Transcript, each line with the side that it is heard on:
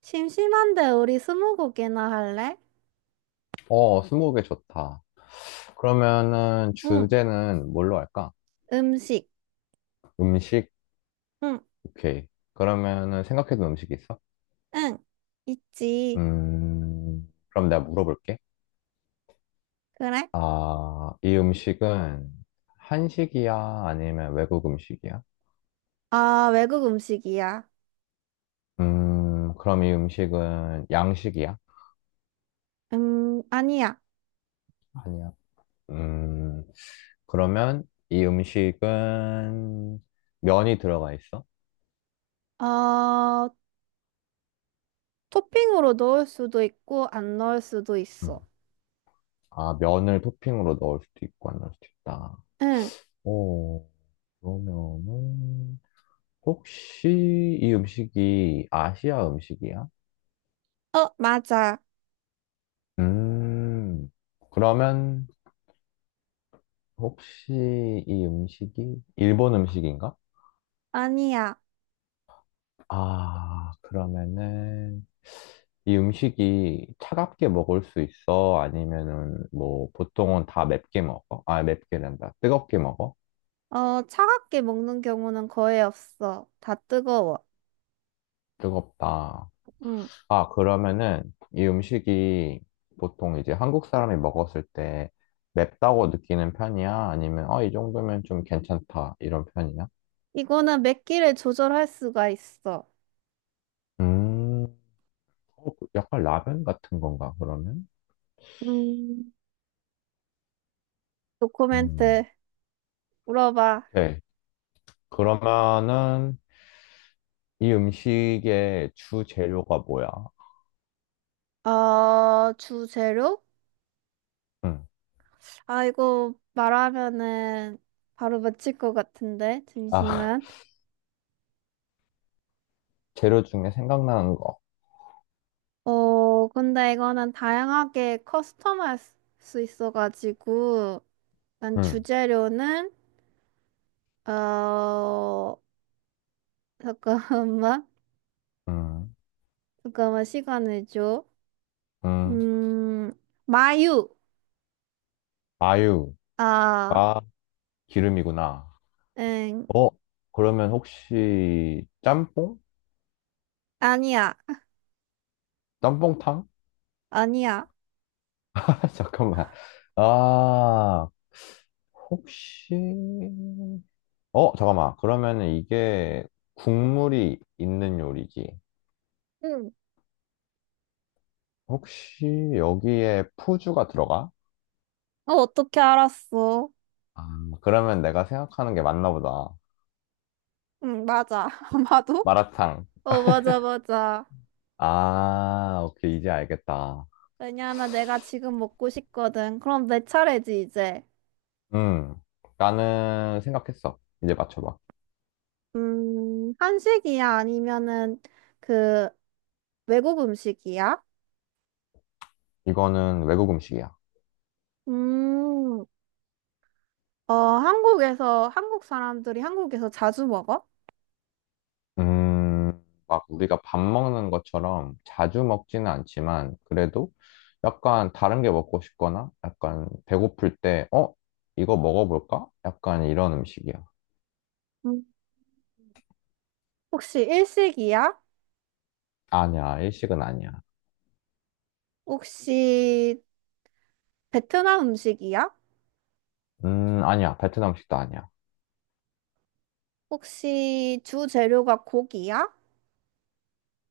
right: 심심한데 우리 스무고개나 할래?
left: 어, 스무고개 좋다. 그러면은
right: 응,
left: 주제는 뭘로 할까?
right: 음식.
left: 음식?
right: 응,
left: 오케이. 그러면은 생각해둔 음식이 있어?
right: 응, 있지.
left: 그럼 내가 물어볼게.
right: 그래?
left: 아, 이 음식은 한식이야? 아니면 외국 음식이야?
right: 아, 외국 음식이야.
left: 그럼 이 음식은 양식이야?
right: 아니야.
left: 아니야. 음, 그러면 이 음식은 면이 들어가 있어?
right: 어, 토핑으로 넣을 수도 있고, 안 넣을 수도
left: 음.
right: 있어.
left: 아, 면을 토핑으로 넣을 수도 있고 안 넣을 수도 있다.
right: 응,
left: 오. 그러면은 혹시 이 음식이 아시아 음식이야?
right: 어, 맞아.
left: 음, 그러면 혹시 이 음식이 일본 음식인가?
right: 아니야.
left: 아, 그러면은 이 음식이 차갑게 먹을 수 있어? 아니면은 뭐 보통은 다 맵게 먹어? 아, 맵게란다. 뜨겁게 먹어?
right: 어, 차갑게 먹는 경우는 거의 없어. 다 뜨거워.
left: 뜨겁다.
right: 응.
left: 아, 그러면은 이 음식이 보통 이제 한국 사람이 먹었을 때 맵다고 느끼는 편이야? 아니면 어, 이 정도면 좀 괜찮다 이런 편이야?
right: 이거는 맵기를 조절할 수가 있어.
left: 음, 어, 그 약간 라면 같은 건가, 그러면?
right: 음,
left: 음,
right: 도코멘트 물어봐.
left: 오케이. 그러면은 이 음식의 주 재료가 뭐야?
right: 어, 주재료?
left: 음,
right: 아, 이거 말하면은 바로 맞힐 것 같은데,
left: 아,
right: 잠시만.
left: 재료 중에 생각나는 거.
right: 어, 근데 이거는 다양하게 커스텀할 수수 있어가지고, 난
left: 음,
right: 주재료는, 어, 잠깐만,
left: 음,
right: 잠깐만, 시간을 줘.
left: 음.
right: 음, 마유.
left: 아유가
right: 아,
left: 기름이구나.
right: 응,
left: 어, 그러면 혹시 짬뽕?
right: 아니야,
left: 짬뽕탕?
right: 아니야.
left: 아, 잠깐만. 아, 혹시, 잠깐만. 그러면은 이게 국물이 있는 요리지.
right: 응.
left: 혹시 여기에 푸주가 들어가?
right: 어, 어떻게 알았어?
left: 아, 그러면 내가 생각하는 게 맞나 보다.
right: 응, 맞아. 아마도?
left: 마라탕.
right: 어, 맞아, 맞아.
left: 아, 오케이. 이제 알겠다.
right: 왜냐하면 내가 지금 먹고 싶거든. 그럼 내 차례지, 이제.
left: 음, 나는 생각했어. 이제 맞춰봐.
right: 한식이야? 아니면은 그 외국 음식이야?
left: 이거는 외국 음식이야.
right: 음, 어, 한국에서, 한국 사람들이 한국에서 자주 먹어?
left: 막 우리가 밥 먹는 것처럼 자주 먹지는 않지만, 그래도 약간 다른 게 먹고 싶거나, 약간 배고플 때, 어? 이거 먹어볼까? 약간 이런 음식이야.
right: 음. 혹시 일식이야?
left: 아니야, 일식은 아니야.
right: 혹시 베트남 음식이야?
left: 아니야, 베트남 음식도 아니야.
right: 혹시 주 재료가 고기야?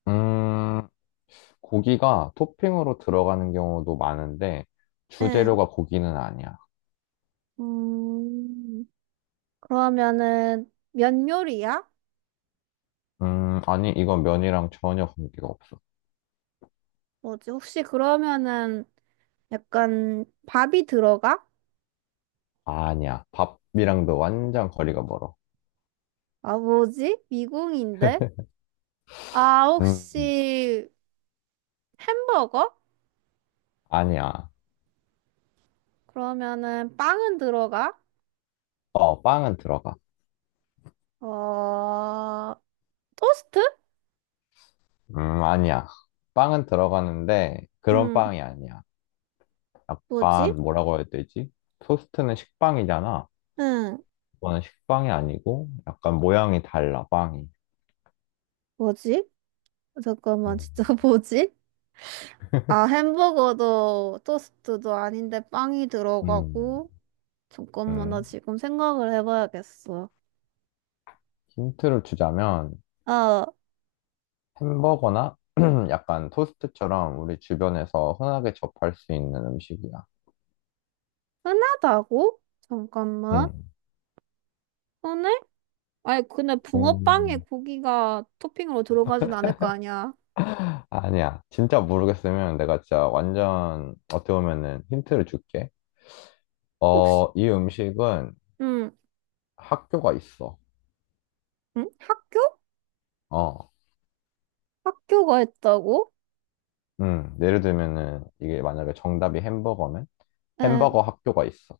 left: 음, 고기가 토핑으로 들어가는 경우도 많은데,
right: 응.
left: 주재료가 고기는 아니야.
right: 음, 그러면은 면 요리야?
left: 아니, 이건 면이랑 전혀 관계가 없어.
right: 뭐지? 혹시 그러면은 약간 밥이 들어가?
left: 아니야, 밥이랑도 완전 거리가 멀어.
right: 아, 뭐지? 미궁인데? 아,
left: 음,
right: 혹시 햄버거?
left: 아니야.
right: 그러면은 빵은 들어가?
left: 어, 빵은 들어가.
right: 어, 토스트?
left: 아니야. 빵은 들어가는데 그런
right: 음,
left: 빵이 아니야.
right: 뭐지?
left: 약간 뭐라고 해야 되지? 토스트는 식빵이잖아.
right: 응,
left: 이거는 식빵이 아니고 약간 모양이 달라, 빵이.
right: 뭐지? 잠깐만,
left: 음,
right: 진짜 뭐지? 아, 햄버거도 토스트도 아닌데 빵이
left: 음,
right: 들어가고. 잠깐만, 나
left: 음.
right: 지금 생각을 해봐야겠어.
left: 힌트를 주자면
right: 아,
left: 햄버거나 약간 토스트처럼 우리 주변에서 흔하게 접할 수 있는 음식이야.
right: 흔하다고? 잠깐만.
left: 음.
right: 흔해? 아니, 근데 붕어빵에
left: 음.
right: 고기가 토핑으로 들어가진 않을 거 아니야.
left: 아니야. 진짜 모르겠으면 내가 진짜 완전 어떻게 보면은 힌트를 줄게.
right: 혹시,
left: 어, 이 음식은
right: 음,
left: 학교가 있어.
right: 음? 학교?
left: 어,
right: 학교가 했다고?
left: 예를 들면은 이게 만약에 정답이 햄버거면
right: 에,
left: 햄버거 학교가 있어.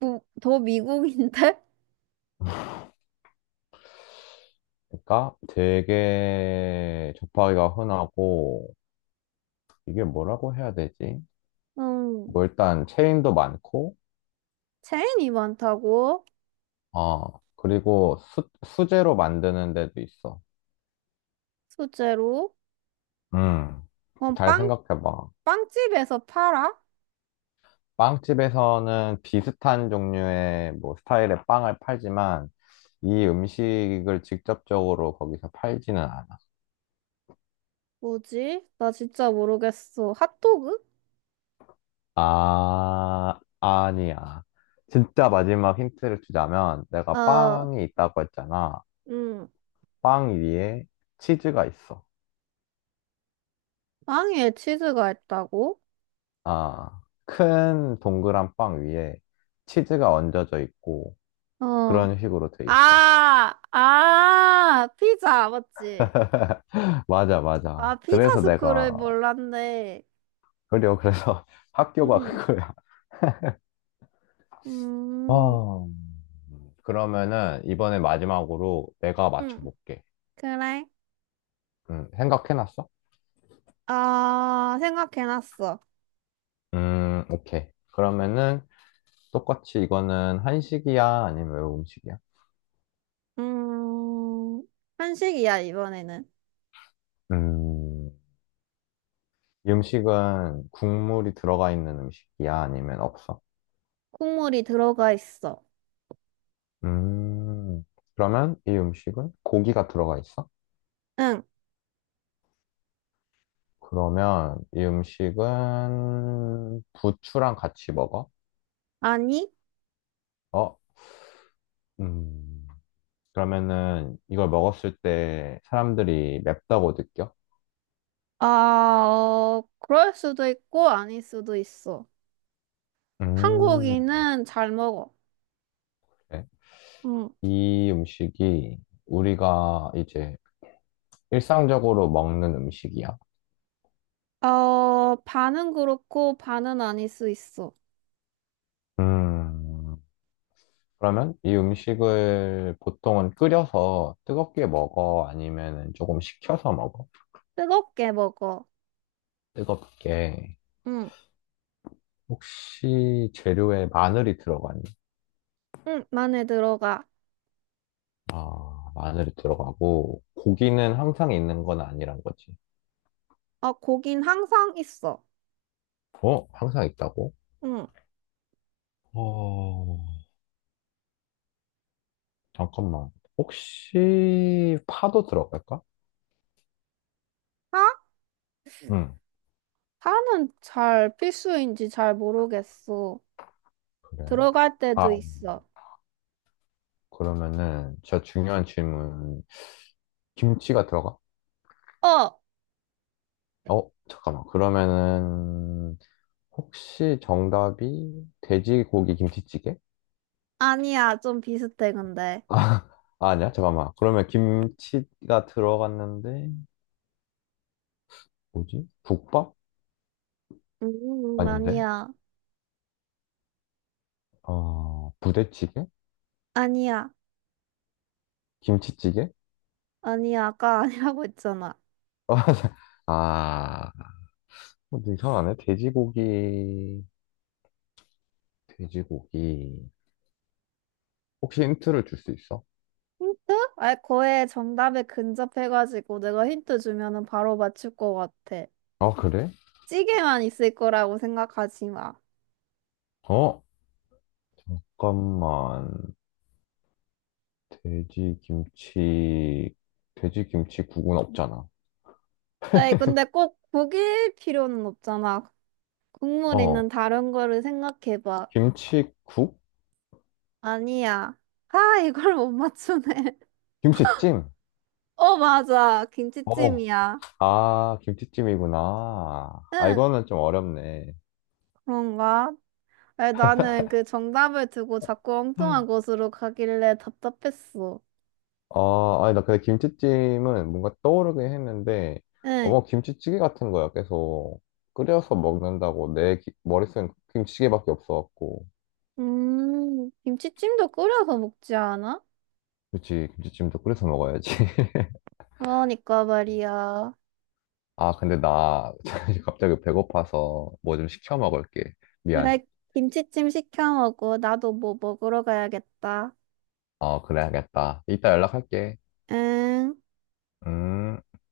right: 뭐, 더 미국인데?
left: 그러니까 되게 접하기가 흔하고 이게 뭐라고 해야 되지?
right: 음,
left: 뭐 일단 체인도 많고,
right: 체인이 많다고?
left: 어, 그리고 수제로 만드는 데도 있어.
right: 소재로?
left: 음,
right: 그럼
left: 잘
right: 빵,
left: 생각해봐.
right: 빵집에서 팔아?
left: 빵집에서는 비슷한 종류의 뭐 스타일의 빵을 팔지만 이 음식을 직접적으로 거기서 팔지는 않아.
right: 뭐지? 나 진짜 모르겠어. 핫도그?
left: 아, 아니야. 진짜 마지막 힌트를 주자면 내가
right: 어,
left: 빵이 있다고 했잖아.
right: 음,
left: 빵 위에 치즈가 있어.
right: 빵에 치즈가 있다고?
left: 아, 큰 동그란 빵 위에 치즈가 얹어져 있고
right: 어,
left: 그런 식으로 돼 있어.
right: 아, 아, 피자, 맞지?
left: 맞아, 맞아.
right: 아, 피자
left: 그래서 내가,
right: 스쿨을 몰랐네.
left: 그리고 그래서 학교가
right: 응,
left: 그거야.
right: 음,
left: 어. 그러면은 이번에 마지막으로 내가
right: 음,
left: 맞춰볼게.
right: 그래.
left: 생각해놨어?
right: 아, 생각해놨어.
left: 오케이. 그러면은 똑같이 이거는 한식이야? 아니면 외국 음식이야?
right: 음, 한식이야, 이번에는.
left: 음, 이 음식은 국물이 들어가 있는 음식이야? 아니면 없어?
right: 국물이 들어가 있어.
left: 음, 그러면 이 음식은 고기가 들어가 있어?
right: 응,
left: 그러면 이 음식은 부추랑 같이 먹어?
right: 아니?
left: 어? 음, 그러면은 이걸 먹었을 때 사람들이 맵다고 느껴?
right: 아, 어, 그럴 수도 있고, 아닐 수도 있어.
left: 음,
right: 한국인은 잘 먹어.
left: 네.
right: 응.
left: 이 음식이 우리가 이제 일상적으로 먹는 음식이야.
right: 어, 반은 그렇고, 반은 아닐 수 있어.
left: 음, 그러면 이 음식을 보통은 끓여서 뜨겁게 먹어? 아니면 조금 식혀서 먹어?
right: 뜨겁게 먹어.
left: 뜨겁게.
right: 응,
left: 혹시 재료에 마늘이 들어가니?
right: 응, 만에 들어가.
left: 아, 마늘이 들어가고, 고기는 항상 있는 건 아니란 거지.
right: 어, 고긴 항상 있어.
left: 어? 항상 있다고?
right: 응.
left: 어, 잠깐만. 혹시 파도 들어갈까?
right: 아?
left: 응.
right: 다는 잘 필수인지 잘 모르겠어.
left: 그래.
right: 들어갈 때도
left: 아,
right: 있어.
left: 그러면은 진짜 중요한 질문. 김치가 들어가?
right: 어,
left: 어, 잠깐만. 그러면은 혹시 정답이 돼지고기 김치찌개?
right: 아니야. 좀 비슷해, 근데.
left: 아, 아, 아니야. 잠깐만. 그러면 김치가 들어갔는데 뭐지? 국밥? 아닌데?
right: 아니야.
left: 어, 부대찌개?
right: 아니야.
left: 김치찌개?
right: 아니야. 아까 아니라고 했잖아.
left: 아, 뭐 이상하네. 돼지고기. 혹시 힌트를 줄 수 있어?
right: 힌트? 아, 거의 정답에 근접해가지고 내가 힌트 주면은 바로 맞출 것 같아.
left: 아, 그래?
right: 찌개만 있을 거라고 생각하지 마.
left: 어, 잠깐만. 돼지 김치, 돼지 김치국은 없잖아.
right: 에이, 근데 꼭 고기일 필요는 없잖아. 국물
left: 어,
right: 있는 다른 거를 생각해봐.
left: 김치국?
right: 아니야. 아, 이걸 못 맞추네.
left: 김치찜?
right: 어, 맞아.
left: 어,
right: 김치찜이야.
left: 아, 김치찜이구나. 아,
right: 응,
left: 이거는 좀 어렵네.
right: 그런가? 아니, 나는 그 정답을 두고 자꾸 엉뚱한 곳으로 가길래 답답했어.
left: 아, 아니, 나 근데 김치찜은 뭔가 떠오르긴 했는데,
right: 응.
left: 어머, 김치찌개 같은 거야. 계속 끓여서 먹는다고 내 머릿속엔 김치찌개밖에 없어갖고.
right: 김치찜도 끓여서 먹지 않아?
left: 그치, 김치찜도 끓여서 먹어야지.
right: 그러니까 말이야.
left: 아, 근데 나 갑자기 배고파서 뭐 좀 시켜 먹을게.
right: 그래,
left: 미안.
right: 김치찜 시켜 먹어. 나도 뭐 먹으러 가야겠다.
left: 어, 그래야겠다. 이따 연락할게.
right: 응.
left: 음.